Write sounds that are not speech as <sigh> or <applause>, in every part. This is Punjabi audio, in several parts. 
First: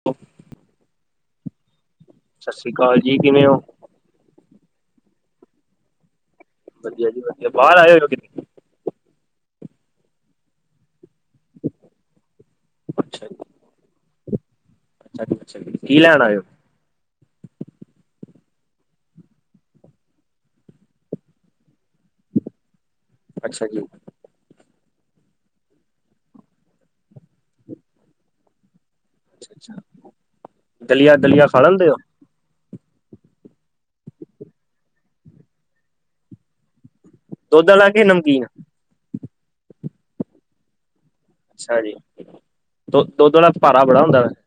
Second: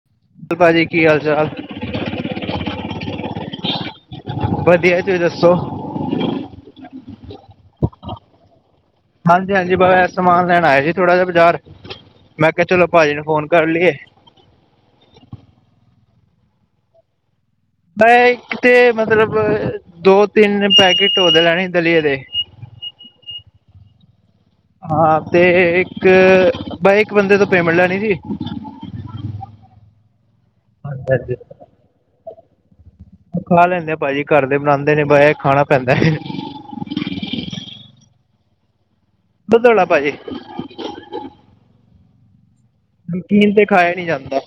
<inaudible> <inaudible> ਭਾਜੀ, ਕੀ ਹਾਲ ਚਾਲ? ਸਤਿ ਸ੍ਰੀ ਅਕਾਲ ਜੀ ਕਿਵੇਂ ਓ? ਵਧੀਆ ਤੁਸੀਂ ਦੱਸੋ? ਵਧੀਆ ਜੀ ਵਧੀਆ ਬਾਹਰ ਆਏ ਓ ਕਿਤੇ। ਹਾਂਜੀ ਹਾਂਜੀ, ਬਾ ਸਮਾਨ ਲੈਣ ਆਇਆ ਸੀ ਥੋੜਾ ਜਾ ਬਾਜ਼ਾਰ ਮੈਂ ਕਿਹਾ ਚਲੋ ਭਾਜੀ ਨੂੰ ਫੋਨ ਕਰ ਲਈਏ। ਅਛਾ, ਕੀ ਲੈਣਾ ਆਇਓ? ਮੈਂ ਇੱਕ ਤੇ ਮਤਲਬ ਦੋ ਤਿੰਨ ਪੈਕੇਟੋ ਓਦੇ ਲੈਣੇ ਦਲੀਏ ਦੇ। ਅੱਛਾ ਜੀ। ਹਾਂ, ਤੇ ਇੱਕ ਬਸ ਇੱਕ ਬੰਦੇ ਤੋਂ ਪੇਮਟ ਲੈਣੀ ਸੀ। ਹਾਂਜੀ ਦਲੀਆ- ਹਾਂਜੀ ਦਲੀਆਂ ਖਾ ਲੈਦੇ ਹੋ? ਖਾ ਲੈਦੇ, ਭਾਜੀ ਘਰ ਦੇ ਬਣਾਉਦੇ ਨੇ, ਪੇ ਖਾਣਾ ਪੈਦਾ। ਦੁਧ ਵਾਲਾ, ਕੇ ਨਮਕੀਨ- ਦੁੱਧ ਆਲਾ ਭਾਜੀ। ਅੱਛਾ ਜੀ। ਦੁ ਦੁੱਧ ਆਲਾ ਨਮਕੀਨ ਤੇ ਭਾਰਾ ਖਾਇਆ ਬੜਾ ਨਈ ਹੁੰਦਾ ਵਾ। ਜਾਦਾ,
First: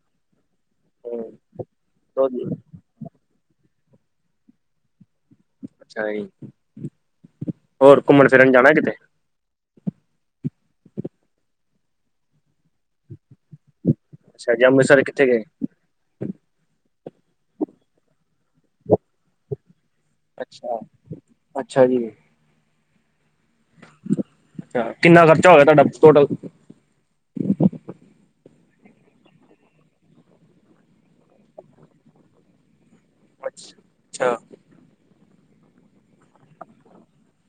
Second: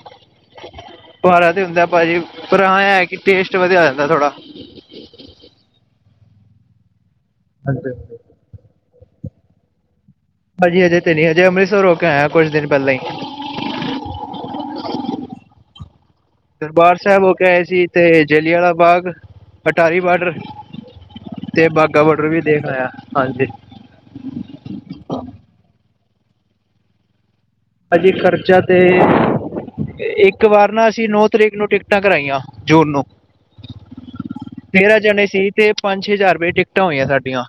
ਹੂੰ। ਭਾਰਾ ਤੇ ਹੁੰਦਾ ਭਾਜੀ ਦੁੱਧ ਪਰਾਆ ਇਹ ਕਿ ਟੇਸਟ ਵਧੀਆ ਹੋ ਜਾਂਦਾ ਥੋੜਾ। ਅੱਛਾ ਜੀ, ਹਾਂਜੀ ਹੋਰ ਹਾਂਜੀ। ਘੁੰਮਣ ਫਿਰਨ ਜਾਣਾ ਕਿਤੇ? ਭਾਜੀ ਹਜੇ ਤੇ ਨੀ ਹਜੇ ਅੰਮ੍ਰਿਤਸਰ ਹੋ ਕੇ ਆਇਆ ਕੁਛ ਦਿਨ ਪਹਿਲਾਂ ਈ। ਅੱਛਾ ਜੀ, ਅੰਮ੍ਰਿਤਸਰ ਕਿੱਥੇ ਗਏ। ਦਰਬਾਰ ਸਾਹਿਬ ਹੋ ਕੇ ਆਏ ਸੀ ਤੇ ਜਲਿਆਂ ਆਲਾ ਬਾਗ ਤੇ ਅਟਾਰੀ ਬਾਰਡਰ। ਅੱਛਾ ਤੇ ਅੱਛਾ ਬਾਗਾ ਜੀ। ਬੋਡਰ ਵੀ ਦੇਖ ਆਇਆ ਹਾਂਜੀ। ਅਛਾ, ਕਿਨਾ ਖਰਚਾ ਹੋ ਗਿਆ ਤੁਹਾਡਾ ਟੋਟਲ? ਹਾਂਜੀ ਖਰਚਾ ਤੇ। ਇੱਕ ਵਾਰ ਨਾ, ਅਸੀਂ ਨੌ ਤਰੀਕ ਨੂੰ ਟਿਕਟਾਂ ਕਰਾਈਆਂ ਜੂਨ ਨੂੰ, ਅੱਛਾ ਅੱਛਾ ਤੇਰਾਂ ਜਣੇ ਸੀ ਤੇ ਪੰਜ ਛੇ ਹਜ਼ਾਰ ਰੁਪਏ ਦੀ ਟਿਕਟਾਂ ਹੋਈਆਂ ਸਾਡੀਆਂ।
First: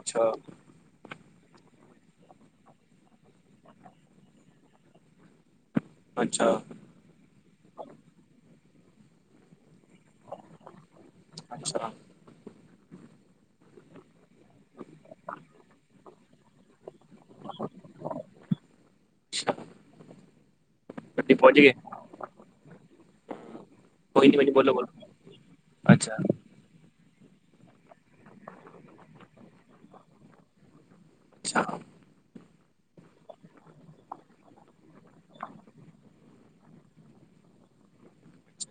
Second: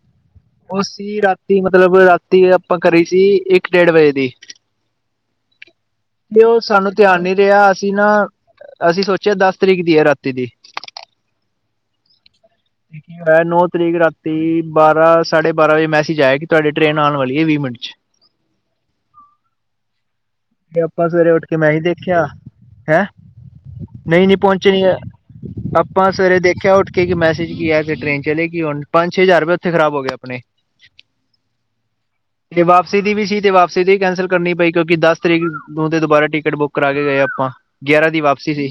ਅੱਛਾ। ਓ ਸੀ ਰਾਤੀ ਮਤਲਬ ਰਾਤੀ ਆਪਾਂ ਕਰੀ ਸੀ ਇੱਕ ਡੇਢ ਵਜੇ ਦੀ। ਤੇ ਅੱਛਾ। ਉਹ ਸਾਂਨੂੰ ਧਿਆਨ ਨੀ ਰਿਹਾ, ਅਸੀ ਨਾ ਅਸੀ ਸੋਚਿਆ ਦਸ ਤਰੀਕ, ਦੀ ਹੈ। ਰਾਤੀ ਦੀ ਅੱਛਾ ਅੱਛਾ। ਮੈ, ਨੌ ਤਰੀਕ ਰਾਤੀ ਬਾਰਾਂ- ਸਾਢੇ ਬਾਰਾਂ ਵਜੇ ਮੈਸਜ ਆਇਆ। ਤੁਹਾਡੀੇ ਟ੍ਰੇਨ ਆਣ ਵਾਲੀ ਐ ਵੀਹ ਮਿੰਟ ਚ। ਆਪਾਂ ਸਵੇਰੇ ਗੱਡੀ ਉੱਠ ਕੇ ਪਹੁੰਚ ਮੈਂ ਗਏ? ਹੀ ਦੇਖਿਆ ਹੈਂ ਨਹੀਂ ਕੋਈ ਨੀ ਕੋਈ ਪਹੁੰਚੇ ਬੋਲੋ ਨੀ। ਬੋਲੋ। ਆਪਾਂ ਅੱਛਾ ਸਵੇਰੇ ਦੇਖਿਆਂ ਉੱਠ ਕੇ ਕੀ ਮੈਸੇਜ ਕੀ ਆਇਆਂ, ਫ਼ਿਰ ਟ੍ਰੇਨ ਚੱਲੇਗੀ ਹੁਣ ਪੰਜ ਛੇ ਹਜ਼ਾਰ ਰੁਪਇਆ ਉੱਥੇ ਖ਼ਰਾਬ ਹੋ ਗਿਆਂ। ਆਪਣੇਂ ਅੱਛਾ। <inaudible> <inaudible> ਤੇ ਵਾਪਸੀ ਦੀਵੀ ਸੀ, ਤੇ ਵਾਪਸੀ ਦੀ ਕੈਸਲ ਕਰਨੀ ਪਈ, ਕਿਉਕਿ ਦਸ ਤਰੀਕ ਨੂੰ ਤੇ ਦੁਬਾਰਾ ਟਿਕਟ ਬੁੱਕ ਕਰਾ ਕੇ, ਗਏ ਆਪਾਂ। ਗਿਆਰਾਂ ਦੀ ਵਾਪਸੀ ਸੀ।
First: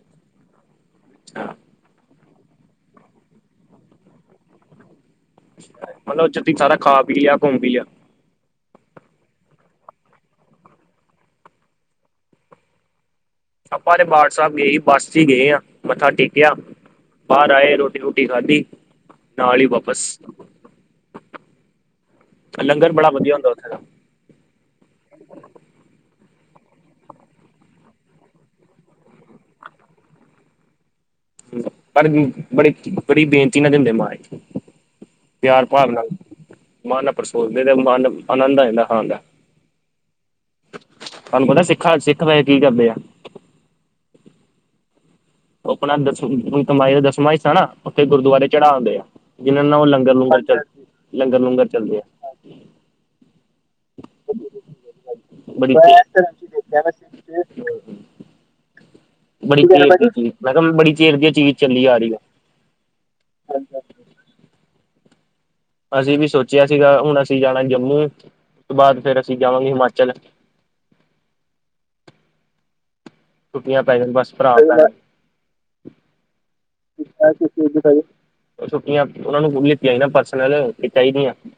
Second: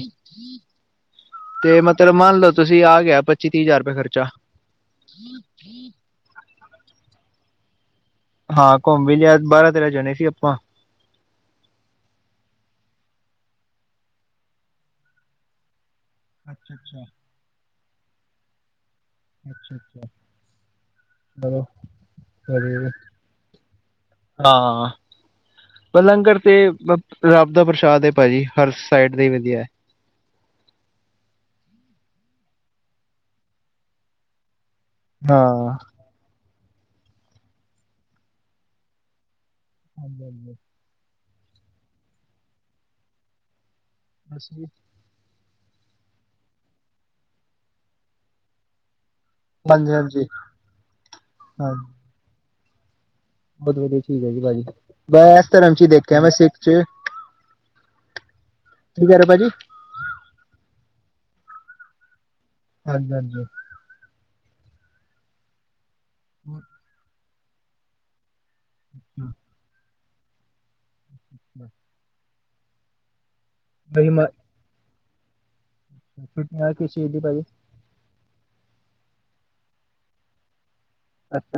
ਅੱਛਾ। ਤੇ ਮਤਲਬ, ਮੰਨ ਲਓ ਤੁਸੀ, ਆ ਗਿਆ ਪੱਚੀ ਤੀਹ ਹਜ਼ਾਰ ਰੁਪਏ ਖਰਚਾ। ਮਤਲਬ ਉਥੇਂ ਸਾਰਾ ਖਾ ਵੀ ਆ ਘੁੰਮ ਵੀ ਆ ਹਾਂ ਘੁੰਮ ਵੀ ਲਿਆ ਬਾਰਾਂ ਤੇਰਾਂ ਜਾਣੇ ਸੀ ਆਪਾਂ। ਆਪਾ ਤੇ ਦਰਬਾਰ ਸਾਹਿਬ ਗਏ ਹੀ, ਬੱਸ ਚ ਗਏ ਆ ਮੱਥਾਂ ਟੇਕਿਆ। ਅੱਛਾ ਅੱਛਾ ਬਾਹਰ ਆਏਂ, ਰੋਟੀ ਰੁਟੀ ਖਾਧੀ। ਨਾਲ ਈ ਅੱਛਾ ਅੱਛਾ ਵਾਪਸ ਚਲੋ ਵਧੀਆ ਲੰਗਰ ਬੜਾ ਵਧੀਆ ਹੁੰਦਾ ਓਥੇ ਦਾ। ਹਾਂ ਪਰ ਲੰਗਰ ਤੇ ਰੱਬ ਦਾ ਪ੍ਰਸ਼ਾਦ ਹੈ ਭਾਜੀ। ਹਰ ਸਾਈਡ ਦਾ ਈ ਵਧੀਆ। ਪਰ ਬੜੇ ਬੜੀ ਬੇਨਤੀ ਨਾਲ ਦਿੰਦੇ ਮਾ ਪਿਆਰ ਹਾਂ ਭਾਵ ਨਾਲ, ਮਨ ਪਰ ਸੋਚਦੇ ਤੇ ਮਨ ਆਨੰਦ ਆ, ਜਾਂਦਾ ਖਾਂਨ ਦਾ- ਹਾਂਜੀ ਹਾਂਜੀ <inaudible> <inaudible> ਤੁਹਾਂਨੂੰ ਪਤਾਂ, ਸਿੱਖਾਂ ਸਿੱਖ ਵੈਹੇ ਕੀ ਕਰਦੇਂ ਆ? <inaudible> ਓ ਆਪਣਾ ਦਸ ਤਮਾਈ ਦਾ ਦਸਵਾਂ ਹਿੱਸਾ ਨਾ ਉੱਥੇ ਗੁਰਦੁਆਰੇ ਚੜਾ ਦਿੰਦੇ ਆ। ਜਿਹਨ੍ਹਾਂ ਨਾਲ, ਉਹ ਹਾਂਜੀ ਲੰਗਰ ਹਾਂਜੀ -ਲੂੰਗਰ ਚੱਲ ਲੰਗਰ ਲੂੰਗਰ ਚੱਲਦੇ ਆ। ਬਹੁਤ ਵਧੀਆ ਠੀਕ ਐ ਜੀ ਭਾਜੀ ਮੈਂ ਏਸ ਬੜੀ ਧਰਮ ਚ ਈ ਦੇਖਿਆ ਮੈਂ ਸਿੱਖ ਚ। ਕੀ ਕਹਿ ਰਹੇ ਭਾਜੀ ਬੜੀ ਦੇਰ ਦੀ, ਚੀਜ਼ ਮੈਂ ਕਿਹਾਂ ਬੜੀ ਚਿਰ ਦੀ, ਚੀਜ਼ ਚੱਲੀ ਆ ਰਹੀ ਹੈਂ। ਹਾਂਜੀ ਹਾਂਜੀ। ਅਸੀ ਵੀ ਸੋਚਿਆ ਸੀਗਾ, ਹੁਣ ਅਸੀ ਜਾਣਾ ਜੰਮੂ, ਉਸ ਤੋ ਬਾਅਦ ਫਿਰ ਅਸੀ ਜਾਵਾਂਗੇ ਹਿਮਾਚਲ। ਬੱਸ <inaudible> ਛੁੱਟਿਆ ਪੈ ਜਾਣ, ਮੈਂ ਬਸ ਭਰਾ ਆਉਦਾਂ - <unintelligible> ਛੁਟੀਆਂ ਉਹਨਾਂ ਹੁਣ ਲਿੱਤੀਆਂ ਸੀ ਨਾ, ਪਰਸਨਲ। ਤੇ ਚਾਹੀਦੀਆਂ। ਅੱਛਾ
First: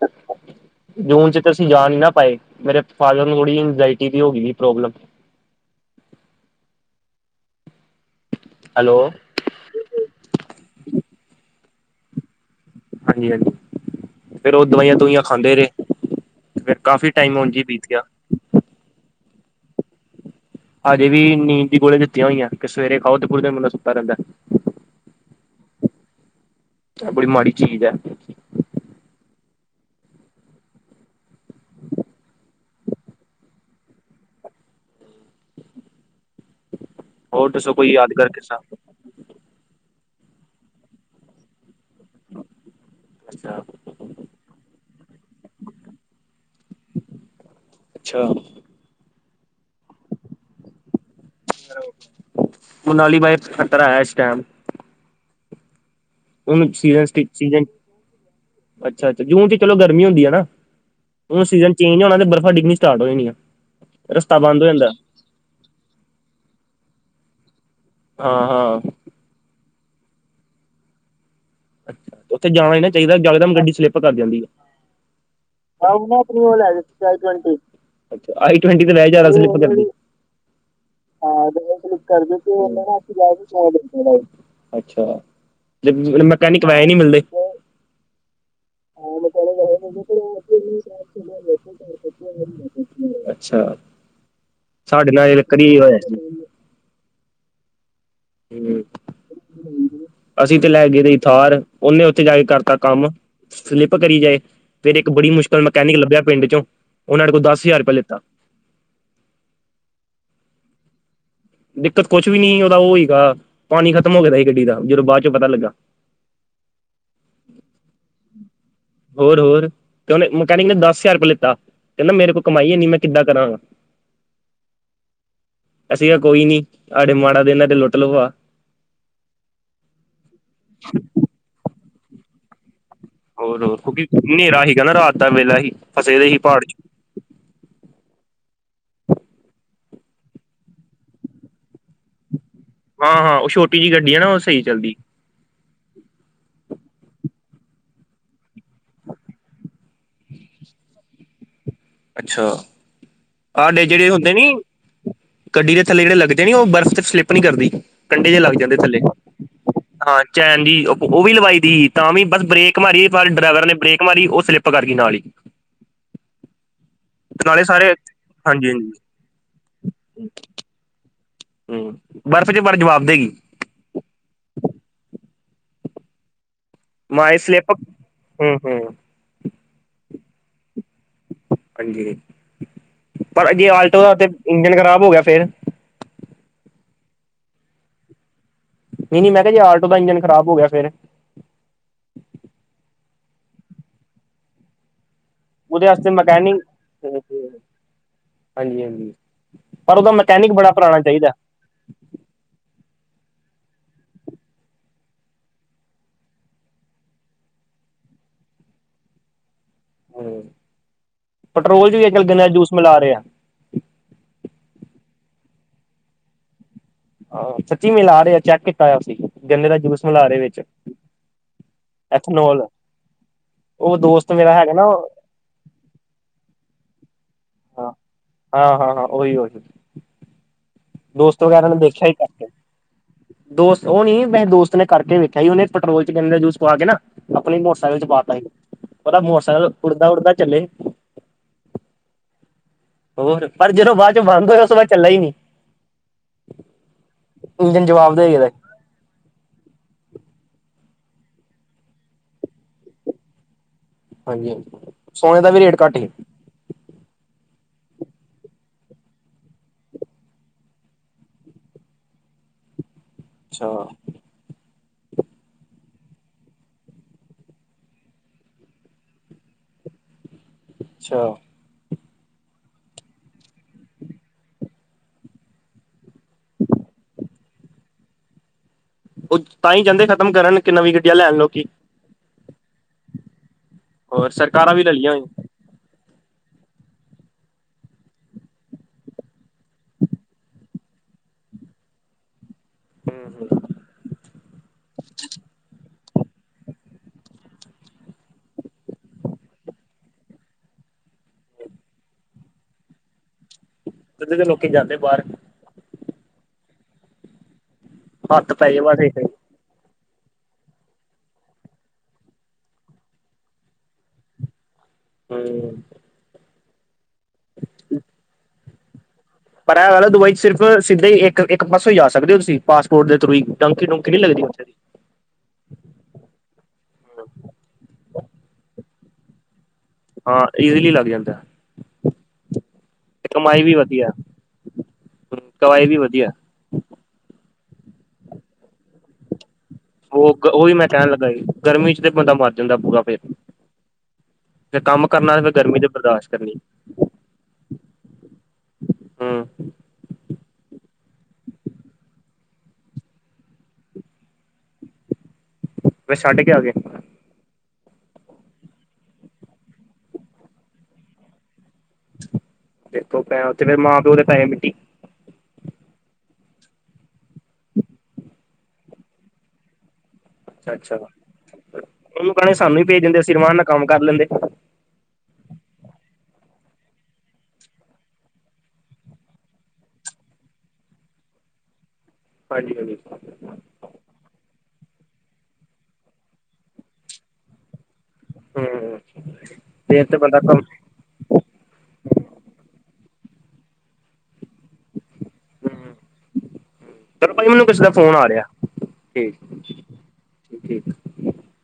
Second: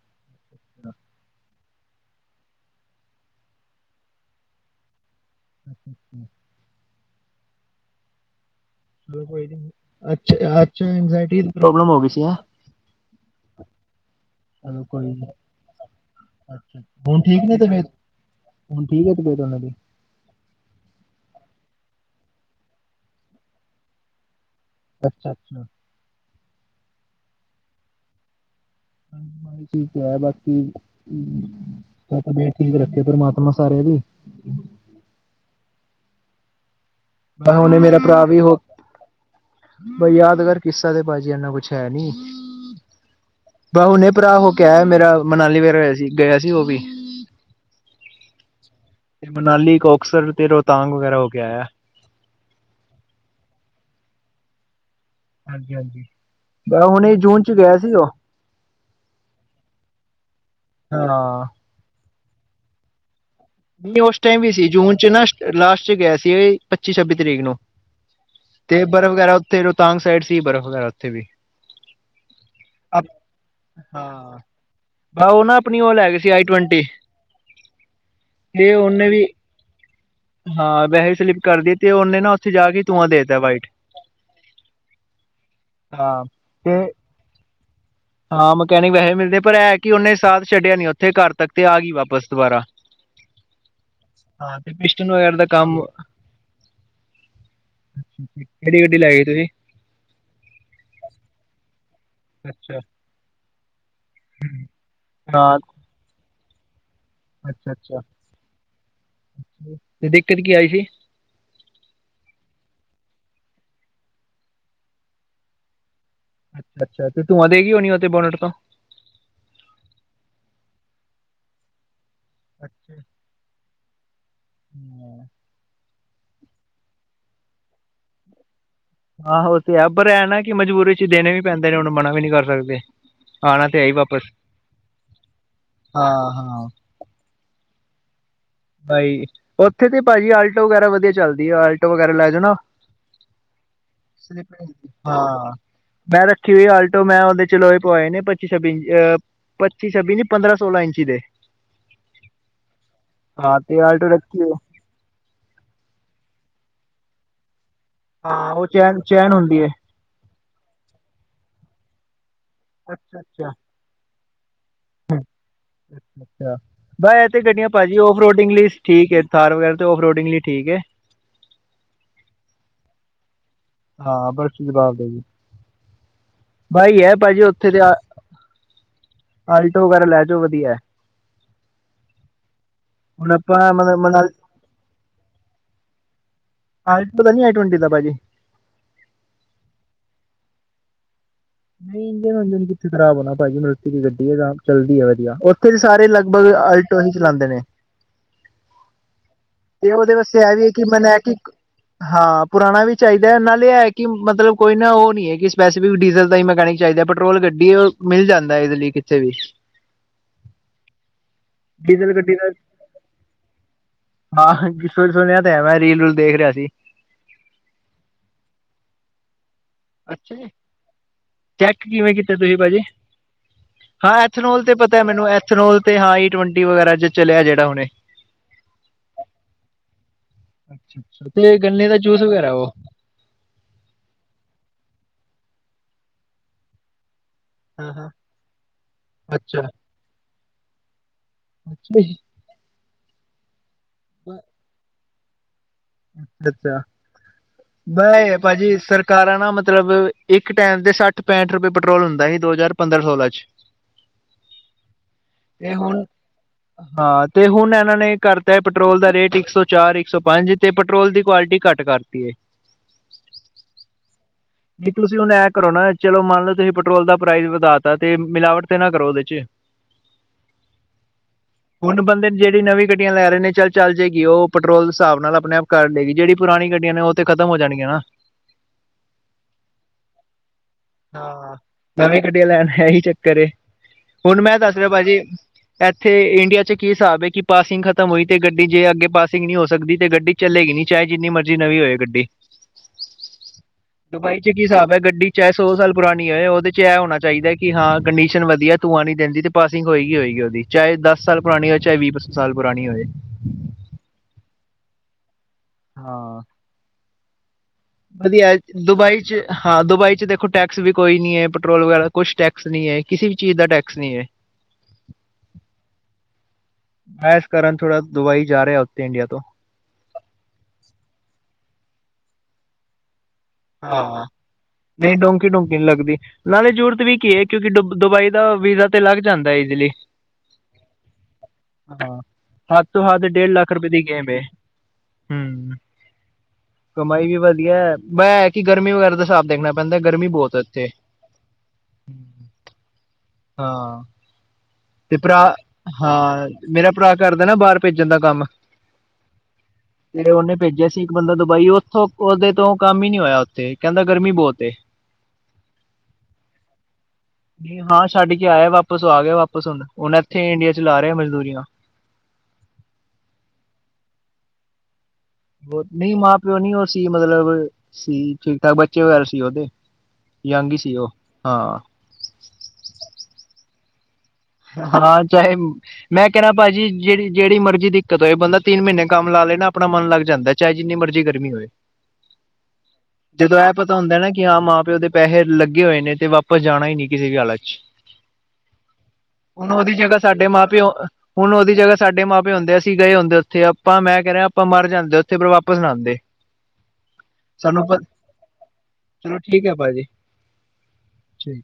<inaudible> ਜੂਨ ਚ ਤੇ ਅਸੀਂ ਜਾ ਨੀਂ ਨਾ ਪਾਏਂ, ਮੇਰੇ ਫਾਦਰ ਨੂੰ ਥੋੜ੍ਹੀ ਇੰਜਾਇਟੀ ਦੀ ਹੋ ਗਈ ਸੀ ਪ੍ਰੋਬਲਮ। <inaudible> ਹੈਲੋ- ਕੋ ਅੱਛਾ ਅੱਛਾ ਇੰਜਾਇਟ ਜੀ ਪ੍ਰੋਬਲਮ ਹੋ ਗਈ ਸੀ ਹੈ। ਹਾਂਜੀ, ਹਾਂਜੀ। ਫੇਰ ਉਹ ਚਲੋ ਦਵਾਈਆਂ ਕੋਈ ਦੁਵਾਈਆਂ ਨੀ ਖਾਂਦੇ ਰਹੇ, ਫੇਰ ਅੱਛਾ ਕਾਫੀ ਹੁਣ ਟਾਈਮ ਠੀਕ ਨੇ ਉਝਹੀ ਬੀਤ ਤਬੀਅਤ ਗਿਆ। ਹੁਣ ਠੀਕ ਹੈ, ਤਬੀਯਤ ਉਹਨਾਂ ਦੀ ਹਜੇ ਵੀ ਨੀਂਦ ਦੀ ਗੋਲੀ ਦਿੱਤੀਆਂ ਹੋਈਆਂ ਕਿ ਸਵੇਰੇ ਖਾਓ ਤੇ ਪੂਰੇ ਦਿਨ ਬੰਦਾ ਸੁੱਤਾ ਰੈਂਦਾ। <inaudible> ਐ ਬੜੀ ਮਾੜੀ ਚੀਜ਼ ਐ। ਹਾਂਜੀ ਮੈਂ ਠੀਕ ਐ ਬਾਕੀ ਹੂੰ, ਤਬੀਯਤ ਠੀਕ ਰੱਖੇ ਪਰਮਾਤਮਾ ਸਾਰੇਆਂ ਦੀ- ਮੈਂ ਹੋਰ ਕਿਹਾ ਦੱਸੋ ਹੁਨੇ ਕੋਈ ਮੇਰਾ ਭਰਾ ਯਾਦਗਾਰ ਵੀ ਓ ਕਿੱਸਾ ਯਾਦਗਾਰ ਕਿੱਸਾ ਤੇ ਭਾਜੀ ਐਨਾ ਕੁਛ ਹੈ ਨੀ- ਬਾ ਹੁਣੇ ਭਰਾ ਹੋ ਕੇ ਆਯਾ ਮੇਰਾ, ਮਨਾਲੀ ਵੇਰਾਰਾ ਹੋਇਆ ਸੀ ਗਿਆ ਸੀ ਉਹ ਵੀ- ਅਛਾ- ਤੇ ਮਨਾਲੀ ਕੌਕਸਰ ਤੇ ਰੋਹਤਾਂਗ ਵਗੈਰਾ ਹੋ ਕੇ ਆਇਆ। ਮਨਾਲੀ ਬਾਈ ਖ਼ਤਰਾ ਐਂ, ਇਸ ਟਾਇਮ। ਹਾਂਜੀ ਹਾਂਜੀ। ਉਹਨੂੰ ਹੁਣੇ ਜੂਨ ਚ ਸੀਜ਼ਨ <unintelligible> ਗਿਆ ਸੀ ਉਹ ਅੱਛਾ ਅੱਛਾ, ਜੂਨ ਚ ਚਲੋ ਗਰਮੀ ਹੁੰਦੀ ਆ ਨਾ ਹੁਨ ਹਾਂ। ਸੀਜ਼ਨ ਚੇਂਜ ਹੋਣਾ ਤੇ ਬਰਫ਼ਾਂ ਡਿੱਗਣੀ ਸਾਰਟ ਹੋ ਜਾਣੀ ਆ। ਨਈ ਉਸ ਟਾਈਮ ਵੀ ਸੀ ਜੂਨ ਚ ਨਾ ਲਾਸਟ ਚ ਗਿਆ ਸੀ ਪੱਚੀ ਛੱਬੀ ਤਰੀਕ ਨੂੰ। ਹਾਂ- ਹਾਂ- ਤੇ ਬਰਫ਼ ਵਗ਼ੈਰਾ ਉਤੇ ਰੋਹਤਾਂਗ ਸਾਈਡ ਸੀਂ, ਬਰਫ਼ ਵਗ਼ੈਰਾ ਉੱਥੇ ਵੀ ਅ ਉੱਥੇ ਜਾਣਾ ਨੀ ਨਾ ਚਾਹੀਦਾ <unintelligible> ਗੱਡੀ ਸਲਿੱਪ ਕਰ ਹਾਂ ਜਾਂਦੀ ਆ। ਬ ਉਹ ਨਾ ਆਪਣੀ ਉਹ ਲੈ ਗਏ ਸੀ ਆਈ ਟਵੰਟੀ ਤੇ ਉਹਨੇ ਵੀ <inaudible> ਹਾਂ। ਵੈਸੇ ਸਲਿਪ ਕਰਦੀ ਤੇ <unintelligible> ਉਹਨੇ ਨਾ ਉੱਥੇ ਜਾ ਕੇ ਧੂੰਆਂ ਦੇਤਾ ਵਾਈਟ ਅੱਛਾ, ਤੇ ਹਾਂ ਮਕੈਨਿਕ ਤੇ ਵੈਸੇ ਨੀਂ ਮਿਲ਼ਦੇ। ਹਾਂ ਮਕੈਨਿਕ ਵੈਸੇ ਨੀ ਮਿਲਦੇ, ਪਰ ਇਹ ਕਿ ਉਹਨੇ ਸਾਥ ਛੱਡਿਆ ਨੀ ਉਥੇ, ਘਰ ਤੱਕ ਤੇ ਆ ਗਈ ਵਾਪਸ ਦੁਬਾਰਾ। ਅੱਛਾ, ਹਾਂ ਤੇ ਪਿਸਟਨ ਸਾਡੇ ਵਗੈਰਾ ਨਾਲ ਦਾ ਇੱਕ ਕੰਮ ਵਾਰੀ ਹੋਇਆ ਸੀ। ਕਿਹੜੀ ਗੱਡੀ ਲੈ ਗਈ ਤੁਸੀ- ਅਸੀ ਤੇ ਲੈ ਗਏ ਸੀ ਥਾਰ, ਉਹਨੇ ਉਥੇ ਜਾ ਕੇ ਕਰਤਾ ਅੱਛਾ ਕਮ ਫਲਿੱਪ ਕਰੀਂ ਜਾਏਂ, ਫ਼ਿਰ ਇੱਕ ਬੜੀ ਹਾਂ ਮੁਸ਼ਿਕਲ ਮਕੈਨਿਕ ਲੱਭਿਆਂ ਪਿੰਡ ਚੋਂ ਉਹਨਾਂ ਨੇ ਕੋਲ ਦਸ ਅੱਛਾ ਹਜ਼ਾਰ ਰੁਪਇਆ ਅੱਛਾ, ਲਿੱਤਾ ਤੇ ਦਿੱਕਤ ਕੀ ਆਈ ਸੀ? ਦਿੱਕਤ ਕੁਛ ਵੀ ਨੀ ਉਹਦਾ ਉਹ ਹੀਗਾ, ਪਾਣੀ ਖ਼ਤਮ ਹੋ ਗਿਆਦਾ ਗੱਡੀ ਦਾ, ਜਦੋਂ ਬਾਅਦ ਚੋਂ ਪਤਾ ਲੱਗਾ। ਅੱਛਾ ਅੱਛਾ, ਤੇ ਤੂੰਆ ਦੇਗੀ ਹੋਣੀ ਉਹ ਤੇ, ਬੋਨਟ ਤੋਂ? ਹੋਰ ਹੋਰ, ਤੇ ਉਹਨੇ ਮਕੈਨਿਕ ਨੇ ਦੱਸ ਹਜ਼ਾਰ ਰੁਪਏ ਲਿੱਤਾ, ਕਹਿੰਦਾ ਮੇਰੇ ਕੋਲ ਕਮਾਈ ਐਨੀ ਅੱਛਾ ਮੈਂ ਕਿੱਦਾਂ ਕਰਾਂਗਾ। ਹਮ <inaudible> ਅਸੀਂ ਤਾਂ ਕੋਈ ਨੀ, ਸਾਡੇ ਮਾੜਾ ਦਿਨ ਆ, ਤੇ ਲੁੱਟ ਲੂ ਗਾ ਆਹੋ ਉਹ ਤੇ ਹੈ, ਪਰ ਐ ਨਾ ਕਿ ਮਜ਼ਬੂਰੀ ਚ ਦੇਣੇ ਵੀ ਪੈਂਦੇ ਨੇ, ਉਹਨੂੰ ਮਨਾ ਵੀ ਨਹੀਂ ਕਰ ਸਕਦੇ। ਹੋਰ ਆਣਾ ਹੋਰ ਤੇ ਹੈ ਹੀ ਕਿਉਕਿ ਵਾਪਸ ਹਨੇਰਾ ਸੀਗਾ ਨਾ, ਰਾਤ ਦਾ ਵੇਲਾ ਹੀ ਹਾਂ ਫਸੇ ਦੇ ਸੀ ਪਹਾੜ ਹਾਂ ਚ। ਬਾਈ ਉੱਥੇ ਤੇ ਭਾਜੀ ਆਲਟੋ ਵਗੈਰਾ ਵਧੀਆ ਚੱਲਦੀ ਆ, ਆਲਟੋ ਵਗੈਰਾ ਲੈ ਜਾਓ ਨਾ। ਹਾਂ ਹਾਂ ਉਹ ਛੋਟੀ ਜਿਹੀ ਗੱਡੀ ਹੈ ਨਾ, ਉਹ ਸਲਿੱਪ ਸਹੀ ਚੱਲਦੀ। ਹਾਂ। ਮੈਂ ਰੱਖੀ ਹੋਈ ਆਲਟੋ, ਮੈਂ ਉਹਦੇ ਚ ਲੋਹੇ ਪਵਾਏ ਨੇ ਪੱਚੀ ਛੱਬੀ ਆ ਪੱਚੀ ਛੱਬੀ ਨੀ, ਪੰਦਰਾਂ ਸੋਲਾਂ ਇੰਚੀ ਦੇ। ਅੱਛਾ, ਹਾਂ ਆ ਤੇ ਜਿਹੜੇ ਆਲਟੋ ਹੁੰਦੇ ਰੱਖੀ ਨੀ। ਹੋਈ ਗੱਡੀ ਦੇ ਥੱਲੇ ਜਿਹੜੇ ਲੱਗਦੇ ਨੀ, ਉਹ ਬਰਫ਼ ਤੇ ਸਲਿੱਪ ਨੀ ਕਰਦੀ, ਕੰਢੇ ਜਹੇ ਲੱਗ ਹਾਂ ਉਹ ਜਾਂਦੇ ਚੈਨ ਥੱਲੇ। ਚੈਨ ਹੁੰਦੀ ਹੈ ਹਾਂ ਚੈਨ ਜੀ, ਉਹ ਵੀ ਲਵਾਈ ਦੀ ਹੀ, ਤਾਂ ਵੀ ਬਸ ਬ੍ਰੇਕ ਮਾਰੀ ਅੱਛਾ ਪਰ ਅੱਛਾ ਡਰਾਈਵਰ ਨੇ ਬ੍ਰੇਕ ਮਾਰੀ ਉਹ ਸਲਿੱਪ ਸਲਿੱਪ ਕਰ ਗਈ ਨਾਲ ਹੀ। ਅੱ <inaudible> ਅੱਛਾ, ਬਾ ਇਹ ਤੇ ਨਾਲੇ ਗੱਡੀਆਂ ਸਾਰੇ ਭਾਜੀ ਔਫਰੋਡਿੰਗ ਲਈ ਹਾਂਜੀ-ਹਾਂਜੀ ਠੀਕ ਐ, ਥਾਹਰ ਵਗੈਰਾ ਤੇ ਔਫਰੋਡਿੰਗ ਲਈ ਠੀਕ ਐ। ਹੂੰ, ਬਰਫ਼ ਚ ਪਰ ਜਵਾਬ ਦੇਗੀ। ਹਾਂ ਬਰਸ਼ ਚ ਜਵਾਬ ਦੇ ਗਈ ਬਾਈ ਇਹ ਹੀ ਐ, ਮੈਂ ਭਾਜੀ ਇਸ ਸਲਿੱਪ ਉੱਥੇ ਦੇ ਆ, ਹੂੰ ਹੂੰ ਆਲਟੋ ਵਗੈਰਾ ਲੈ ਜਾਓ ਵਧੀਆ। ਹਾਂਜੀ, ਹੁਣ ਪਰ ਆਪਾਂ ਜੇ ਮਤਲਬ ਆਲਟੋ ਦਾ ਤੇ ਮਨਾਲੀ ਇੰਜਨ ਖ਼ਰਾਬ ਹੋ ਗਿਆ ਫੇਰ? ਆਲਟੋ ਦਾ ਨੀ, ਆਈ ਟਵੰਟੀ ਦਾ ਭਾਜੀ। ਨਹੀਂ ਨਹੀਂ ਮੈਂ ਕਿਹਾ ਜੇ ਆਲਟੋ ਦਾ ਇੰਜਨ ਖਰਾਬ ਹੋ ਗਿਆ ਫੇਰ ਨਹੀਂ ਇੰੰਥੇ ਕਿੱਥੇ ਖਰਾਬ ਹੋਣਾ, ਭਾਜੀ ਮਾਰੂਤੀ ਦੀ ਗੱਡੀ ਹੈ, ਤਾਂ ਚੱਲਦੀ ਹੈ ਵਧੀਆ। ਫਿਰ ਉਹਦੇ ਸਾਰੇ ਵਾਸਤੇ ਲਗਭਗ ਮਕੈਨਿਕ ਆਲਟੋ ਹੀ ਚਲਾਉਂਦੇ ਨੇ। ਹਾਂਜੀ ਹਾਂਜੀ ਤੇ ਪਰ ਉਹਦਾ ਉਹਦੇ ਵਾਸਤੇ ਮਕੈਨਿਕ ਇਹ ਬੜਾ ਵੀ ਕਿ ਪੁਰਾਣਾ ਮਨ ਹੈ ਚਾਹੀਦਾ ਕਿ ਹਾਂ, ਪੁਰਾਣਾ ਵੀ ਚਾਹੀਦੈ, ਨਾਲੇ ਇਹ ਹੈ ਕਿ ਮਤਲਬ ਕੋਈ ਨਾ ਉਹ ਨਹੀਂ ਹੈ ਕਿ ਸਪੈਸੀਫਿਕ ਡੀਜ਼ਲ ਨਹੀ ਮੈਕੈਨਿਕ ਚਾਹੀਦਾ, ਪੈਟਰੋਲ ਗੱਡੀ, ਉਹ ਮਿਲ ਜਾਂਦੈ, ਇਹਦੇ ਲਈ, ਕਿਤੇ ਵੀ ਪੈਟਰੋਲ ਚ ਵੀ ਡੀਜ਼ਲ ਅੱਜ ਕੱਲ ਗੱਡੀ ਗੰਨੇ ਦਾ ਜੂਸ ਮਿਲਾ ਰਹੇ ਆ ਹਾਂ, ਹਾਂ, ਕਿਥੇ ਸੁਣਿਆ ਤੇ ਹੈ ਮੈਂ, ਰੀਲ ਰੂਲ ਦੇਖ ਰਿਹਾ ਸੀ। ਆਹੋ। ਸੱਚੀ, ਮਿਲਾ ਰੇ ਆਂ। ਚੈਕ ਕੀਤਾ ਹੋਇਐ ਅਸੀ। ਗੰਨੇ ਦਾ ਜੂਸ ਮਿਲਾ ਅੱਛਾ ਰਹੇ ਜੀ? ਵਿੱਚ ਚੈਕ ਕਿਵੇਂ ਕੀਤੇ ਤੁਸੀਂ, ਐਥਨੋਲ ਭਾਜੀ? ਉਹ ਹਾਂ, ਦੋਸਤ ਮੇਰਾ ਐਥਨੋਲ ਹੈਗਾ ਤੇ ਨਾ ਪਤਾ ਏ ਮੈਨੂੰ, ਐਥਨੋਲ ਤੇ ਆਈ ਟਵੰਟੀ ਵਗੈਰਾ 'ਚ ਚਲਿਅਐ ਜੜ ਹਾਂ, ਹਾਂ- ਹਾਂ- ਹਾਂ ਓਹੀ ਹੋ ਅੱਛਾ, ਅੱਛਾ। ਤੇ ਗੰਨੇ ਦਾ ਹੀ ਜੂਸ ਕਰਕੇ ਵਗੈਰਾ ਉਹ ਦੋਸਤ, ਉਹ ਨੀ, ਮੈਂ ਦੋਸਤ ਨੇ ਕਰਕੇ ਵੇਖਿਆ ਹੀ, ਉਹਨੇ ਪੈਟਰੋਲ ਚ ਗੰਨੇ ਦਾ ਜੂਸ ਪਾ ਕੇ ਨਾ ਆਪਣੇ ਹਾਂ ਮੋਟਰਸਾਈਕਲ ਚ ਹਾਂ ਪਾ ਤਾਂ ਹੀ, ਉਹਦਾ ਅੱਛਾ ਮੋਟਰਸਾਈਕਲ ਉੱੜਦਾ- ਉੱੜਦਾ ਚੱਲੇ। ਅੱਛਾ। <unintelligible> ਹੋਰ, ਪਰ ਜਦੋਂ ਬਾਅਦ ਚੋਂ ਬੰਦ ਹੋਇਆ ਉਸ ਤੋਂ, ਬਾਅਦ ਚੱਲਨਾ ਹੀ ਨਈ ਅੱਛਾ, ਅੱਛਾ ਜਵਾਬ ਦੇ ਹੈਗਾ ਬਾਏਭਾਜੀ ਸਰ ਕਾਰਾਂ ਨਾ, ਮਤਲਬ ਇੱਕ ਟਾਈਮ ਦੇ ਸੱਠ ਪੈਂਠ ਰੁਪਏ ਪਟਰੋਲ ਹੁੰਦਾ ਹੀ, ਦੋ ਹਜ਼ਾਰ ਪੰਦਰਾਂ ਸੋਲਾਂ ਚ। ਹਾਂਜੀ ਹਾਂਜੀ, ਸੋਣੇ ਦਾ ਵੀ ਰੇਟ ਇਹ ਹੁਣ ਘੱਟ ਹੀ ਹਾਂ, ਤੇ ਹੁਣ ਏਨਾਂ ਨੇ ਕਰਤੈ ਪਟਰੋਲ ਦਾ ਰੇਟ ਇੱਕ ਸੌ ਚਾਰ- ਇੱਕ ਸੌ ਪੰਜ ਤੇ ਪਟਰੋਲ ਦੀ ਕਵਾਲਟੀ ਘੱਟ ਕਰਤੀ ਏ। ਅੱਛਾ। ਵੀ ਤੁਸੀਂ ਹੁਣ ਐਂ ਕਰੋ ਨਾ, ਚਲੋਂ ਮੰਨ ਲਓ ਤੁਸੀਂ ਪਟਰੋਲ ਦਾ ਪ੍ਰਾਈਜ਼ ਵਧਾ ਤਾ ਤੇ ਮਿਲਾਵਟ ਤੇ ਨਾ ਕਰੋ ਉਹਦੇ ਚ। ਹ <inaudible> ਅੱਛਾ। ਹੁਣ ਬੰਦੇ ਜਿਹੜੀ ਨਵੀਂ ਗੱਡੀਆਂ ਲੈ ਰਹੇ ਨੇ, ਚੱਲ ਚੱਲ ਜਾਏਗੀ ਉਹ ਪਟਰੋਲ ਹਿਸਾਬ ਨਾਲ ਆਪਣੇ ਆਪ ਕਰ ਲਏਗੀ, ਜਿਹੜੀ ਪੁਰਾਣੀ ਗੱਡੀਆਂ ਨੇ ਉਹ ਤੇ ਖਤਮ ਹੋ ਜਾਣਗੀਆਂ ਨਾ! ਉਹ ਤਾਂ ਹੀ ਚਾਂਦੇ ਖ਼ਤਮ ਕਰਨ ਕਿ ਨਵੀਂ ਗੱਡੀਆਂ ਲੈਣ ਲੋਕੀਂ ਨਵੀ ਗੱਡੀਆਂ ਲੈਣ, ਇਹੀ ਚੱਕਰ ਏ, ਹੋਰ ਹੁਣ ਮੈਂ ਸਰਕਾਰਾਂ ਦੱਸ ਵੀ ਰਿਹਾ ਲੈ ਭਾ ਲਈਆਂ ਜੀ ਐਥੇ ਇੰਡੀਆ ਚ ਕੀ ਹਿਸਾਬ ਹੈ ਕਿ ਪਾਸਿੰਗ ਖ਼ਤਮ ਹੋਈ ਤੇ ਗੱਡੀ ਜੇ ਅੱਗੇ ਪਾਸਿੰਗ ਨਹੀਂ ਹੋ ਸਕਦੀ ਤੇ ਗੱਡੀ ਚਲੇਗੀ ਨੀ, ਚਾਏ ਜਿੰਨੀ ਮਰਜ਼ੀ ਨਵੀਂ ਹੋਏ ਗੱਡੀ। ਹੂੰ ਹੂੰ ਦੁਬਈ ਚ ਕੀ ਹਿਸਾਬ ਐ, ਗੱਡੀ ਚਾਹੇ ਸੌ ਸਾਲ ਪੁਰਾਣੀ ਹੋਏ, ਉਹਦੇ 'ਚ ਇਹ ਹੋਣਾ ਚਾਹੀਦਾ ਕਿ ਹਾਂ ਕੰਡੀਸ਼ਨ ਵਧੀਐ, ਧੂੰਆ ਨੀ ਦਿੰਦੀ ਤੇ ਪਾਸਿੰਗ ਹੋਏਗੀ- ਹੋਏਗੀ, ਉਹਦੀ। ਚਾਏ ਦੱਸ ਸਾਲ ਪੁਰਾਣੀ ਹੋਏ, ਚਾਏ ਵੀਹ ਸਾਲ ਪੁਰਾਣੀ ਹੋਏ। ਤਦੇ ਤੇ ਲੋਕੀ ਜਾਂਦੇ ਬਾਰ ਹਾਂ। ਵਧੀਐ, ਹੱਥ ਪੈ ਜੇ ਬਸ ਇੱਕ ਦੁਬਈ ਚ ਹਾਂ, ਦੁਬਈ ਚ ਦੇਖੋ ਟੈਕਸ ਵੀ ਕੋਈ ਨੀ ਏ, ਪਟਰੋਲ ਵਗੈਰਾ ਕੁਛ ਟੈਕਸ ਨਹੀਂ ਏ, ਕਿਸੀ ਵੀ ਚੀਜ਼ ਦਾ ਟੈਕਸ ਨਹੀਂ ਏ। <inaudible> ਹੂੰ <unintelligible> ਮੈਂ ਐਸ ਕਾਰਨ ਥੋੜਾ ਦੁਬਈ ਜਾ ਰਿਹਾ ਓਤੇ, ਇੰਡੀਆ ਤੋਂ ਪਰ ਇਹ ਗਲ ਐ ਦੁਬਈ 'ਚ ਸਿਰਫ਼ ਸਿੱਧੇ ਈ ਇੱਕ ਇਕ ਪਾਸੋ ਹੀ ਜਾ ਸਕਦੇ ਹੋ ਤੁਸੀਂ ਪਾਸਪੋਰਟ ਦੇ ਥਰੂ ਈ। ਡੰਕੀ-ਡੂੰਕੀ ਨੀ ਹਾਂ ਲੱਗਦੀ, ਉਥੇ? ਨਹੀਂ, ਡੋਂਕੀ-ਡੂੰਕੀ ਨਈ ਲੱਗਦੀ। ਨਾਲੇ, ਜੂਰਤ ਵੀ ਕੀ ਏ ਕਿਉਂਕਿ ਦੁਬ ਦੁਬਈ ਦਾ ਵੀਜ਼ਾ ਤੇ ਲੱਗ ਜਾਂਦੈ, ਇਜ਼ਲੀ ਹਾਂ ਈਜ਼ਲੀ ਲੱਗ ਜਾਂਦੈ, ਹਾਂ ਹੱਥ ਤੋਂ ਹੱਥ ਤੇ ਡੇਢ ਕਮਾਈ ਲੱਖ ਵੀ ਰੁਪਏ ਦੀ ਵਧੀਆ। ਗੇਮ ਹੈ ਹੂੰ ਕਵਾਏ ਵੀ ਵਧੀਆ। ਕਮਾਈ ਵੀ ਵਧੀਐ, ਬਾ ਐ ਹੈ ਕਿ ਗਰਮੀ ਵਗੈਰਾ ਦਾ ਹਿਸਾਬ ਦੇਖਣਾ ਪੈਂਦਾ ਗਰਮੀ ਉਹ ਬਹੁਤ ਹੈ ਉਹੀ ਮੈਂ ਇੱਥੇ ਕਹਿਣ ਲੱਗਾ ਹੀ, ਗਰਮੀ ਚ ਤੇ ਬੰਦਾ ਮਰ ਜਾਂਦਾ ਬੂਰਾ ਫੇਰ। ਹਾਂ। ਜੇ ਕੰਮ ਕਰਨਾ ਤੇ ਫਿਰ ਗਰਮੀ ਤੇ ਬਰਦਾਸ਼ਤ ਹਾਂ ਕਰਨੀ ਮੇਰਾ ਭਰਾ ਕਰਦਾ ਨਾ ਬਾਹਰ ਭੇਜਣ ਦਾ ਕੰਮ ਹਾਂ। ਤੇ ਉਹਨੇ ਭੇਜਿਆ ਸੀ ਇੱਕ ਬੰਦਾ ਦੁਬਈ, ਉੱਥੋਂ ਉਹਦੇ ਤੋਂ ਕੰਮ ਹੀ ਨੀ ਹੋਇਆ। ਤੇ ਕਹਿੰਦਾ ਗਰਮੀ ਬਹੁਤ ਏ। ਬਸ ਛੱਡੇ ਕੇ ਆ ਗਏ। ਨਹੀਂ ਹਾਂ ਛੱਡ ਕੇ ਆਇਆ ਵਾਪਸ ਆ ਗਿਆ ਵਾਪਿਸ ਹੁਣ, ਉਹੇ ਇੱਥੇ ਇੰਡੀਆ ਚ ਲਾ ਰਿਹਾ ਮਜ਼ਦੂਰੀਆਂ। ਦੇਖੋ ਪੈ ਕਿਵੇਂ ਮਾਂ ਪਿਓ ਦੇ ਪੈਹੈ ਮਿੱਟੀ। ਨਹੀਂ ਮਾਂ ਪਿਓ ਨੀ ਉਹ ਸੀ, ਮਤਲਬ ਸੀ ਠੀਕ ਠਾਕ ਬੱਚੇ ਵਗੈਰਾ ਸੀ ਉਹਦੇ। ਯੰਗ ਹੀ ਅੱਛਾ! ਸੀ ਉਹ ਹਾਂ ਉਹਨੂੰ ਕਹਿਣੇ ਸਾਨੂੰ ਹੀ ਭੇਜ ਦਿੰਦੇ ਅਸੀਂ ਆਰਾਮ ਨਾਲ ਕੰਮ ਕਰ ਲੈਂਦੇ। ਹਾਂ ਚਾਹੇ। ਮੈਂ ਕਹਿਣਾ ਭਾਜੀ ਜਿਹੜੀ ਜਿਹੜੀ ਮਰਜ਼ੀ ਦਿੱਕਤ ਹੋਏ ਬੰਦਾ ਤਿੰਨ ਮਹੀਨੇ ਕੰਮ ਲਾ ਲਏ ਨਾ ਆਪਣਾ ਮਨ ਲੱਗ ਜਾਂਦਾ। ਚਾਹੇ ਜਿੰਨੀ ਮਰਜ਼ੀ ਗਰਮੀ ਹੋਏ। ਹਾਂਜੀ ਹਾਂਜੀ। ਜਦੋਂ ਇਹ ਪਤਾ ਹੁੰਦਾ ਨਾ ਕਿ ਹਾਂ ਮਾਂ ਪਿਓ ਦੇ ਪੈਸੇ ਲੱਗੇ ਹੋਏ ਨੇ ਤੇ ਵਾਪਸ ਜਾਣਾ ਹੀ ਨੀ ਕਿਸੇ ਵੀ ਹਾਲਤ ਵਿੱਚ। ਹੂੰ ਹੁਣ ਉਹਦੀ ਫੇਰ ਜਗ੍ਹਾ ਤੇ ਬੰਦਾ ਸਾਡੇ ਕੰਮ ਮਾਂ ਪਿਓ। ਹੁਣ ਉਹਦੀ ਜਗ੍ਹਾ ਸਾਡੇ ਮਾਂ ਪਿਓ ਹੁੰਦੇ, ਅਸੀਂ ਗਏ ਹੁੰਦੇ ਉੱਥੇ ਆਪਾਂ ਮੈਂ ਕਹਿ ਰਿਹਾ ਆਪਾਂ ਮਰ ਜਾਂਦੇ। ਤੇ ਫਿਰ ਪਰ ਵਾਪਿਸ ਨਾ ਆਉਂਦੇ ਚਲੋ ਭਾਜੀ ਮੈਨੂੰ ਕਿਸੇ ਸਾਨੂੰ ਦਾ ਤਾਂ ਫੋਨ ਆ ਰਿਹਾ ਚਲੋ। ਠੀਕ ਹੈ ਭਾਜੀ ਠੀਕ ਠੀਕ। ਠੀਕ।